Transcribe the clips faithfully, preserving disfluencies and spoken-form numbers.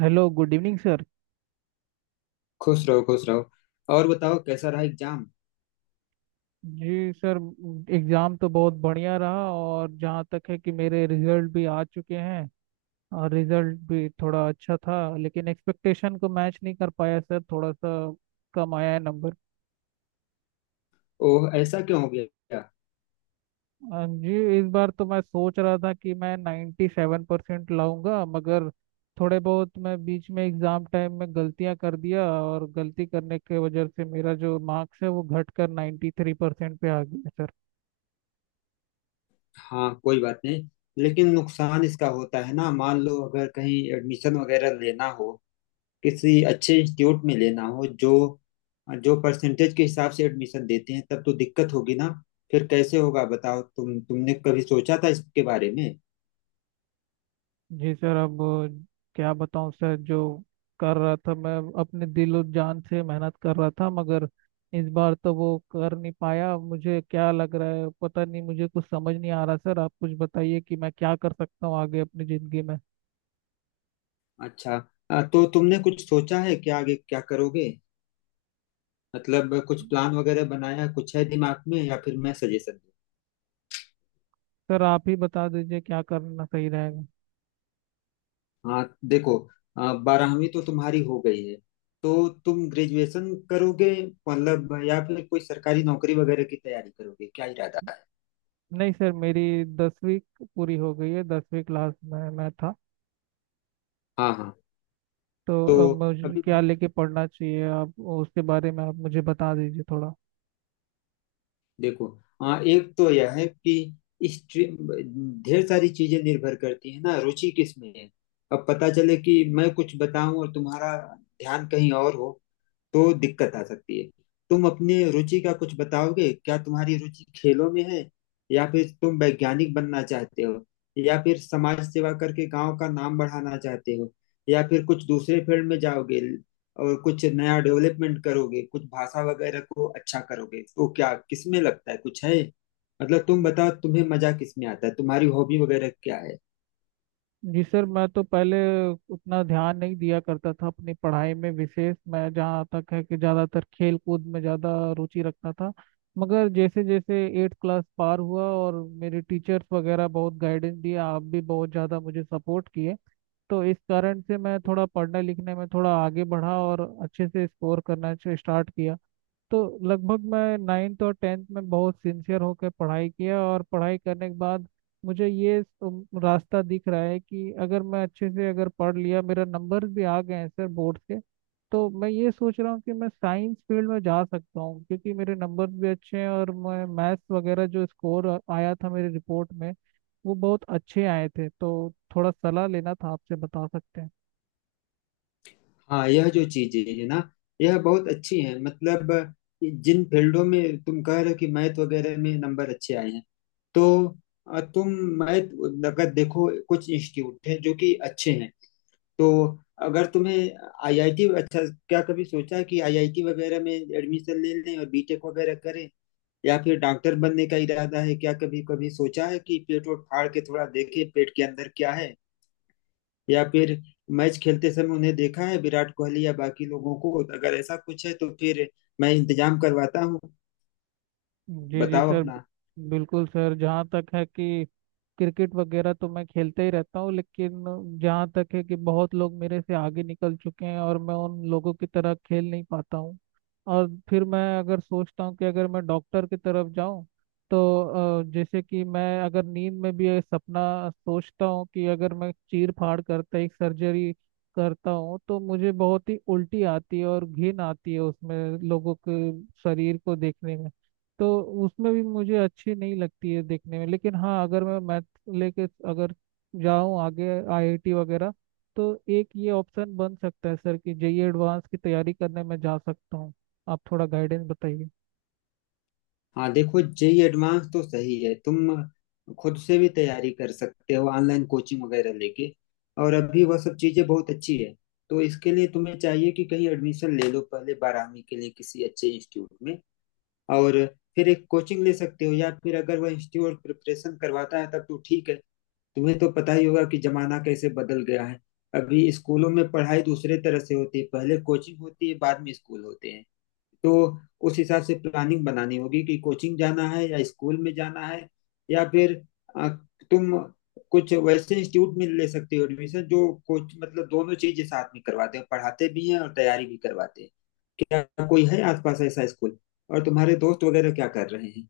Hello good evening sir. खुश रहो खुश रहो। और बताओ कैसा रहा एग्जाम। जी सर, एग्ज़ाम तो बहुत बढ़िया रहा और जहाँ तक है कि मेरे रिजल्ट भी आ चुके हैं। और रिजल्ट भी थोड़ा अच्छा था लेकिन एक्सपेक्टेशन को मैच नहीं कर पाया सर, थोड़ा सा कम आया है नंबर। ओह, ऐसा क्यों हो गया? अ, जी इस बार तो मैं सोच रहा था कि मैं नाइन्टी सेवन परसेंट लाऊंगा, मगर थोड़े बहुत मैं बीच में एग्ज़ाम टाइम में गलतियां कर दिया और गलती करने के वजह से मेरा जो मार्क्स है वो घट कर नाइन्टी थ्री परसेंट पे आ गया सर। हाँ कोई बात नहीं। लेकिन नुकसान इसका होता है ना, मान लो अगर कहीं एडमिशन वगैरह लेना हो, किसी अच्छे इंस्टीट्यूट में लेना हो, जो जो परसेंटेज के हिसाब से एडमिशन देते हैं, तब तो दिक्कत होगी ना। फिर कैसे होगा बताओ? तुम तुमने कभी सोचा था इसके बारे में? जी सर, अब क्या बताऊं सर, जो कर रहा था मैं अपने दिल और जान से मेहनत कर रहा था, मगर इस बार तो वो कर नहीं पाया। मुझे क्या लग रहा है पता नहीं, मुझे कुछ समझ नहीं आ रहा। सर आप कुछ बताइए कि मैं क्या कर सकता हूँ आगे अपनी ज़िंदगी में। अच्छा। अ, तो तुमने कुछ सोचा है कि आगे क्या करोगे? मतलब कुछ प्लान वगैरह बनाया, कुछ है दिमाग में, या फिर मैं सजेशन... सर आप ही बता दीजिए क्या करना सही रहेगा। हाँ देखो, अ, बारहवीं तो तुम्हारी हो गई है, तो तुम ग्रेजुएशन करोगे, मतलब, या फिर कोई सरकारी नौकरी वगैरह की तैयारी करोगे? क्या इरादा है? नहीं सर, मेरी दसवीं पूरी हो गई है, दसवीं क्लास में मैं था। हाँ हाँ। तो तो अब मुझे अभी क्या लेके पढ़ना चाहिए, आप उसके बारे में आप मुझे बता दीजिए थोड़ा। देखो, हाँ, एक तो यह है कि स्ट्रीम, ढेर सारी चीजें निर्भर करती है ना, रुचि किस में है। अब पता चले कि मैं कुछ बताऊं और तुम्हारा ध्यान कहीं और हो, तो दिक्कत आ सकती है। तुम अपनी रुचि का कुछ बताओगे? क्या तुम्हारी रुचि खेलों में है, या फिर तुम वैज्ञानिक बनना चाहते हो, या फिर समाज सेवा करके गांव का नाम बढ़ाना चाहते हो, या फिर कुछ दूसरे फील्ड में जाओगे और कुछ नया डेवलपमेंट करोगे, कुछ भाषा वगैरह को अच्छा करोगे? तो क्या किसमें लगता है कुछ है? मतलब तुम बताओ, तुम्हें मजा किसमें आता है, तुम्हारी हॉबी वगैरह क्या है? जी सर, मैं तो पहले उतना ध्यान नहीं दिया करता था अपनी पढ़ाई में विशेष, मैं जहाँ तक है कि ज़्यादातर खेल कूद में ज़्यादा रुचि रखता था। मगर जैसे जैसे एट क्लास पार हुआ और मेरे टीचर्स वगैरह बहुत गाइडेंस दिए, आप भी बहुत ज़्यादा मुझे सपोर्ट किए, तो इस कारण से मैं थोड़ा पढ़ने लिखने में थोड़ा आगे बढ़ा और अच्छे से स्कोर करना स्टार्ट किया। तो लगभग मैं नाइन्थ और टेंथ में बहुत सिंसियर होकर पढ़ाई किया, और पढ़ाई करने के बाद मुझे ये उम, रास्ता दिख रहा है कि अगर मैं अच्छे से अगर पढ़ लिया, मेरा नंबर भी आ गए हैं सर बोर्ड के, तो मैं ये सोच रहा हूँ कि मैं साइंस फील्ड में जा सकता हूँ, क्योंकि मेरे नंबर भी अच्छे हैं और मैं मैथ्स वगैरह जो स्कोर आया था मेरी रिपोर्ट में वो बहुत अच्छे आए थे। तो थोड़ा सलाह लेना था आपसे, बता सकते हैं? हाँ, यह जो चीजें है ना, यह बहुत अच्छी है। मतलब, जिन फील्डों में तुम कह रहे हो कि मैथ वगैरह में नंबर अच्छे आए हैं, तो अ, तुम, मैथ, अगर देखो कुछ इंस्टीट्यूट हैं जो कि अच्छे हैं, तो अगर तुम्हें आईआईटी अच्छा... क्या कभी सोचा है कि आईआईटी वगैरह में एडमिशन ले लें और बीटेक वगैरह करें? या फिर डॉक्टर बनने का इरादा है? क्या कभी कभी सोचा है कि पेट वोट फाड़ के थोड़ा देखें, पेट के अंदर क्या है, या फिर मैच खेलते समय उन्हें देखा है विराट कोहली या बाकी लोगों को? अगर ऐसा कुछ है तो फिर मैं इंतजाम करवाता हूँ। जी जी बताओ सर। अपना। बिल्कुल सर, जहाँ तक है कि क्रिकेट वगैरह तो मैं खेलते ही रहता हूँ, लेकिन जहाँ तक है कि बहुत लोग मेरे से आगे निकल चुके हैं और मैं उन लोगों की तरह खेल नहीं पाता हूँ। और फिर मैं अगर सोचता हूँ कि अगर मैं डॉक्टर की तरफ जाऊँ, तो अ, जैसे कि मैं अगर नींद में भी एक सपना सोचता हूँ कि अगर मैं चीर फाड़ करता, एक सर्जरी करता हूँ, तो मुझे बहुत ही उल्टी आती है और घिन आती है उसमें लोगों के शरीर को देखने में। तो उसमें भी मुझे अच्छी नहीं लगती है देखने में। लेकिन हाँ, अगर मैं लेके अगर जाऊँ आगे आईआईटी वगैरह, तो एक ये ऑप्शन बन सकता है सर कि जेईई एडवांस की तैयारी करने में जा सकता हूँ। आप थोड़ा गाइडेंस बताइए। हाँ देखो, जेई एडवांस तो सही है। तुम खुद से भी तैयारी कर सकते हो, ऑनलाइन कोचिंग वगैरह लेके, और अभी वह सब चीजें बहुत अच्छी है। तो इसके लिए तुम्हें चाहिए कि कहीं एडमिशन ले लो पहले बारहवीं के लिए किसी अच्छे इंस्टीट्यूट में, और फिर एक कोचिंग ले सकते हो, या फिर अगर वह इंस्टीट्यूट प्रिपरेशन करवाता है तब तो ठीक है। तुम्हें तो पता ही होगा कि जमाना कैसे बदल गया है। अभी स्कूलों में पढ़ाई दूसरे तरह से होती है, पहले कोचिंग होती है, बाद में स्कूल होते हैं। तो उस हिसाब से प्लानिंग बनानी होगी कि कोचिंग जाना है या स्कूल में जाना है, या फिर अ, तुम कुछ वैसे इंस्टीट्यूट में ले सकते हो एडमिशन, जो कोच... मतलब दोनों चीजें साथ में करवाते हैं, पढ़ाते भी हैं और तैयारी भी करवाते हैं। क्या कोई है आसपास ऐसा स्कूल? और तुम्हारे दोस्त वगैरह क्या कर रहे हैं?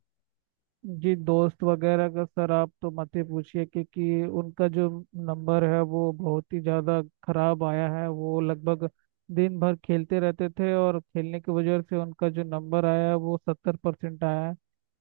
जी दोस्त वगैरह का सर आप तो मत ही पूछिए, क्योंकि उनका जो नंबर है वो बहुत ही ज़्यादा खराब आया है। वो लगभग दिन भर खेलते रहते थे और खेलने की वजह से उनका जो नंबर आया है वो सत्तर परसेंट आया है।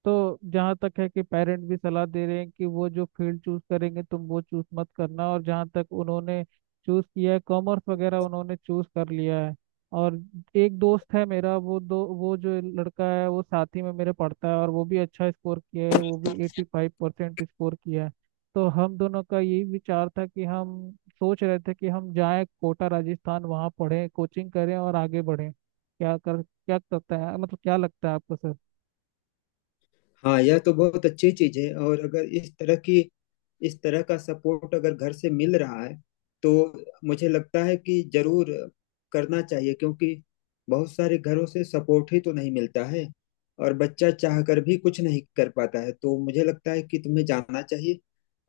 तो जहाँ तक है कि पेरेंट भी सलाह दे रहे हैं कि वो जो फील्ड चूज करेंगे तुम वो चूज मत करना, और जहाँ तक उन्होंने चूज किया है कॉमर्स वगैरह उन्होंने चूज कर लिया है। और एक दोस्त है मेरा, वो दो वो जो लड़का है वो साथ ही में मेरे पढ़ता है, और वो भी अच्छा स्कोर किया है, वो भी एटी फाइव परसेंट स्कोर किया है। तो हम दोनों का यही विचार था कि हम सोच रहे थे कि हम जाएं कोटा राजस्थान, वहाँ पढ़ें, कोचिंग करें और आगे बढ़ें। क्या कर क्या करता है, मतलब क्या लगता है आपको सर? हाँ, यह तो बहुत अच्छी चीज है। और अगर इस तरह की, इस तरह का सपोर्ट अगर घर से मिल रहा है, तो मुझे लगता है कि जरूर करना चाहिए, क्योंकि बहुत सारे घरों से सपोर्ट ही तो नहीं मिलता है, और बच्चा चाह कर भी कुछ नहीं कर पाता है। तो मुझे लगता है कि तुम्हें जाना चाहिए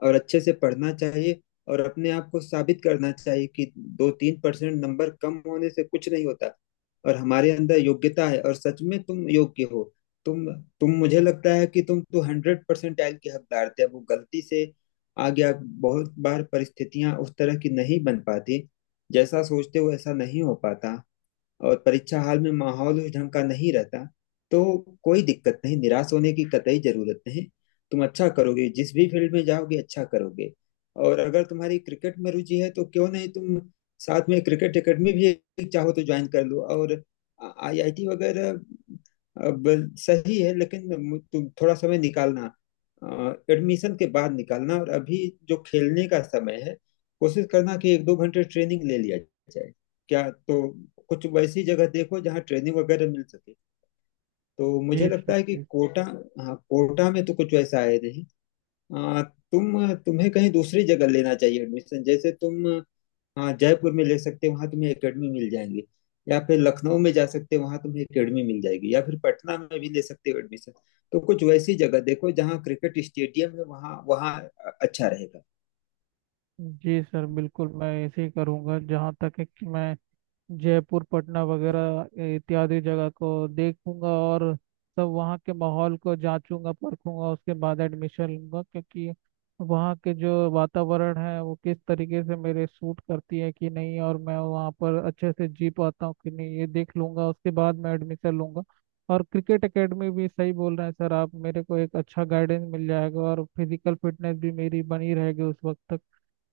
और अच्छे से पढ़ना चाहिए, और अपने आप को साबित करना चाहिए कि दो तीन परसेंट नंबर कम होने से कुछ नहीं होता, और हमारे अंदर योग्यता है। और सच में तुम योग्य हो। तुम तुम, मुझे लगता है कि तुम तो हंड्रेड परसेंटाइल के हकदार थे, अब वो गलती से आ गया। बहुत बार परिस्थितियां उस तरह की नहीं बन पाती, जैसा सोचते हो ऐसा नहीं हो पाता, और परीक्षा हाल में माहौल उस ढंग का नहीं रहता। तो कोई दिक्कत नहीं, निराश होने की कतई जरूरत नहीं। तुम अच्छा करोगे, जिस भी फील्ड में जाओगे अच्छा करोगे। और अगर तुम्हारी क्रिकेट में रुचि है तो क्यों नहीं, तुम साथ में क्रिकेट एकेडमी भी एक चाहो तो ज्वाइन कर लो, और आईआईटी वगैरह अब सही है। लेकिन मु- तुम थोड़ा समय निकालना, एडमिशन के बाद निकालना, और अभी जो खेलने का समय है, कोशिश करना कि एक दो घंटे ट्रेनिंग ले लिया जाए। क्या तो कुछ वैसी जगह देखो जहाँ ट्रेनिंग वगैरह मिल सके। तो मुझे जी सर। लगता है कि जी कोटा... हाँ, कोटा में तो कुछ वैसा है नहीं। आ, तुम, तुम्हें कहीं दूसरी जगह लेना चाहिए एडमिशन, जैसे तुम, हाँ, जयपुर में ले सकते हो, वहाँ तुम्हें एकेडमी मिल जाएंगे, या फिर लखनऊ में जा सकते हो, वहाँ तुम्हें एकेडमी मिल जाएगी, या फिर पटना में भी ले सकते हो एडमिशन। तो कुछ वैसी जगह देखो जहाँ क्रिकेट स्टेडियम है, वहाँ वहाँ अच्छा रहेगा। जी सर, बिल्कुल मैं ऐसे ही करूँगा। जहाँ तक है कि मैं जयपुर पटना वगैरह इत्यादि जगह को देखूंगा और सब वहाँ के माहौल को जांचूंगा परखूंगा, उसके बाद एडमिशन लूंगा, क्योंकि वहाँ के जो वातावरण है वो किस तरीके से मेरे सूट करती है कि नहीं, और मैं वहाँ पर अच्छे से जी पाता हूँ कि नहीं, ये देख लूंगा उसके बाद मैं एडमिशन लूंगा। और क्रिकेट एकेडमी भी सही बोल रहे हैं सर आप, मेरे को एक अच्छा गाइडेंस मिल जाएगा और फिजिकल फिटनेस भी मेरी बनी रहेगी उस वक्त तक।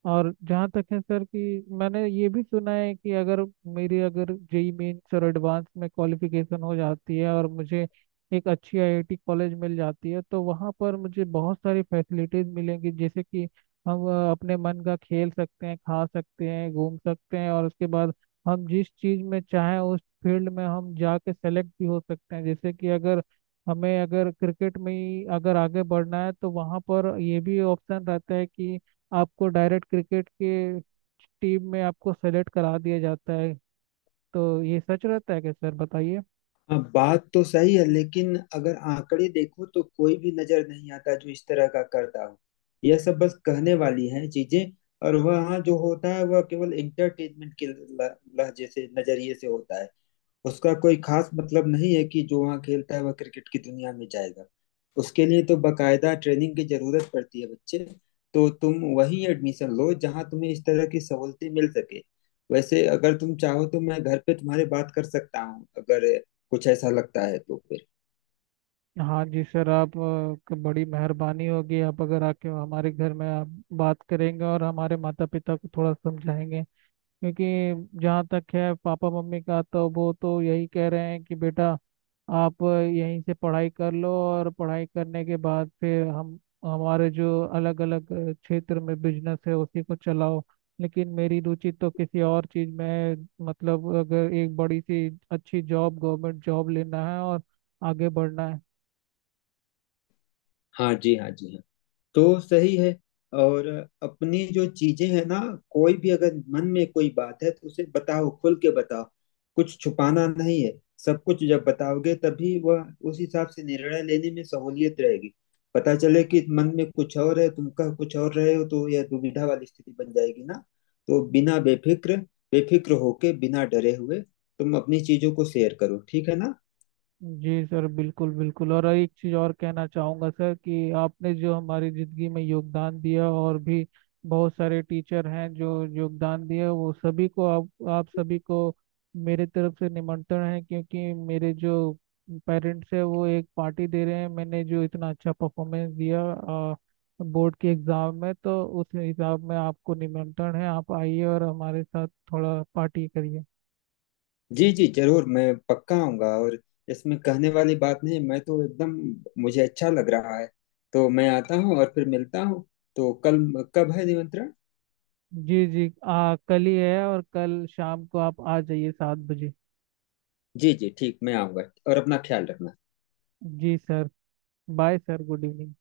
और जहाँ तक है सर कि मैंने ये भी सुना है कि अगर मेरी अगर जेई मेंस और एडवांस में क्वालिफिकेशन हो जाती है और मुझे एक अच्छी आईआईटी कॉलेज मिल जाती है, तो वहाँ पर मुझे बहुत सारी फैसिलिटीज मिलेंगी, जैसे कि हम अ, अपने मन का खेल सकते हैं, खा सकते हैं, घूम सकते हैं, और उसके बाद हम जिस चीज़ में चाहें उस फील्ड में हम जाके सेलेक्ट भी हो सकते हैं। जैसे कि अगर हमें अगर क्रिकेट में ही अगर आगे बढ़ना है, तो वहाँ पर ये भी ऑप्शन रहता है कि आपको डायरेक्ट क्रिकेट के टीम में आपको सेलेक्ट करा दिया जाता है। तो ये सच रहता है क्या सर, बताइए? हाँ बात तो सही है, लेकिन अगर आंकड़े देखो तो कोई भी नजर नहीं आता जो इस तरह का करता हो। यह सब बस कहने वाली है चीजें। और वह, हाँ, जो होता है वह केवल एंटरटेनमेंट के ल- लहजे से, नजरिए से होता है। उसका कोई खास मतलब नहीं है कि जो वहाँ खेलता है वह क्रिकेट की दुनिया में जाएगा। उसके लिए तो बकायदा ट्रेनिंग की जरूरत पड़ती है, बच्चे। तो तुम वहीं एडमिशन लो जहाँ तुम्हें इस तरह की सहूलतें मिल सके। वैसे अगर तुम चाहो तो मैं घर पे तुम्हारे बात कर सकता हूँ, अगर कुछ ऐसा लगता है तो फिर... हाँ जी सर, आप अ, क- बड़ी मेहरबानी होगी, आप अगर आके हमारे घर में आप बात करेंगे और हमारे माता पिता को थोड़ा समझाएंगे। क्योंकि जहाँ तक है पापा मम्मी का, तो वो तो यही कह रहे हैं कि बेटा आप यहीं से पढ़ाई कर लो, और पढ़ाई करने के बाद फिर हम हमारे जो अलग अलग क्षेत्र में बिजनेस है उसी को चलाओ। लेकिन मेरी रुचि तो किसी और चीज़ में है, मतलब अगर एक बड़ी सी अच्छी जॉब, गवर्नमेंट जॉब लेना है और आगे बढ़ना है। हाँ जी, हाँ जी, हाँ। तो सही है। और अपनी जो चीजें हैं ना, कोई भी अगर मन में कोई बात है तो उसे बताओ, खुल के बताओ, कुछ छुपाना नहीं है। सब कुछ जब बताओगे, तभी वह उस हिसाब से निर्णय लेने में सहूलियत रहेगी। पता चले कि मन में कुछ और है, तुम कह कुछ और रहे हो, तो यह दुविधा वाली स्थिति बन जाएगी ना। तो बिना बेफिक्र, बेफिक्र होके, बिना डरे हुए तुम अपनी चीजों को शेयर करो, ठीक है ना? जी सर, बिल्कुल बिल्कुल। और एक चीज़ और कहना चाहूँगा सर कि आपने जो हमारी ज़िंदगी में योगदान दिया, और भी बहुत सारे टीचर हैं जो योगदान दिए, वो सभी को, आप आप सभी को मेरे तरफ से निमंत्रण है, क्योंकि मेरे जो पेरेंट्स है वो एक पार्टी दे रहे हैं। मैंने जो इतना अच्छा परफॉर्मेंस दिया बोर्ड के एग्ज़ाम में, तो उस हिसाब में आपको निमंत्रण है, आप आइए और हमारे साथ थोड़ा पार्टी करिए। जी जी जरूर, मैं पक्का आऊंगा। और इसमें कहने वाली बात नहीं, मैं तो एकदम, मुझे अच्छा लग रहा है। तो मैं आता हूँ और फिर मिलता हूँ। तो कल कब है निमंत्रण? जी जी, आ, कल ही है, और कल शाम को आप आ जाइए सात बजे। जी जी ठीक, मैं आऊंगा। और अपना ख्याल रखना। जी sir, bye sir, good evening.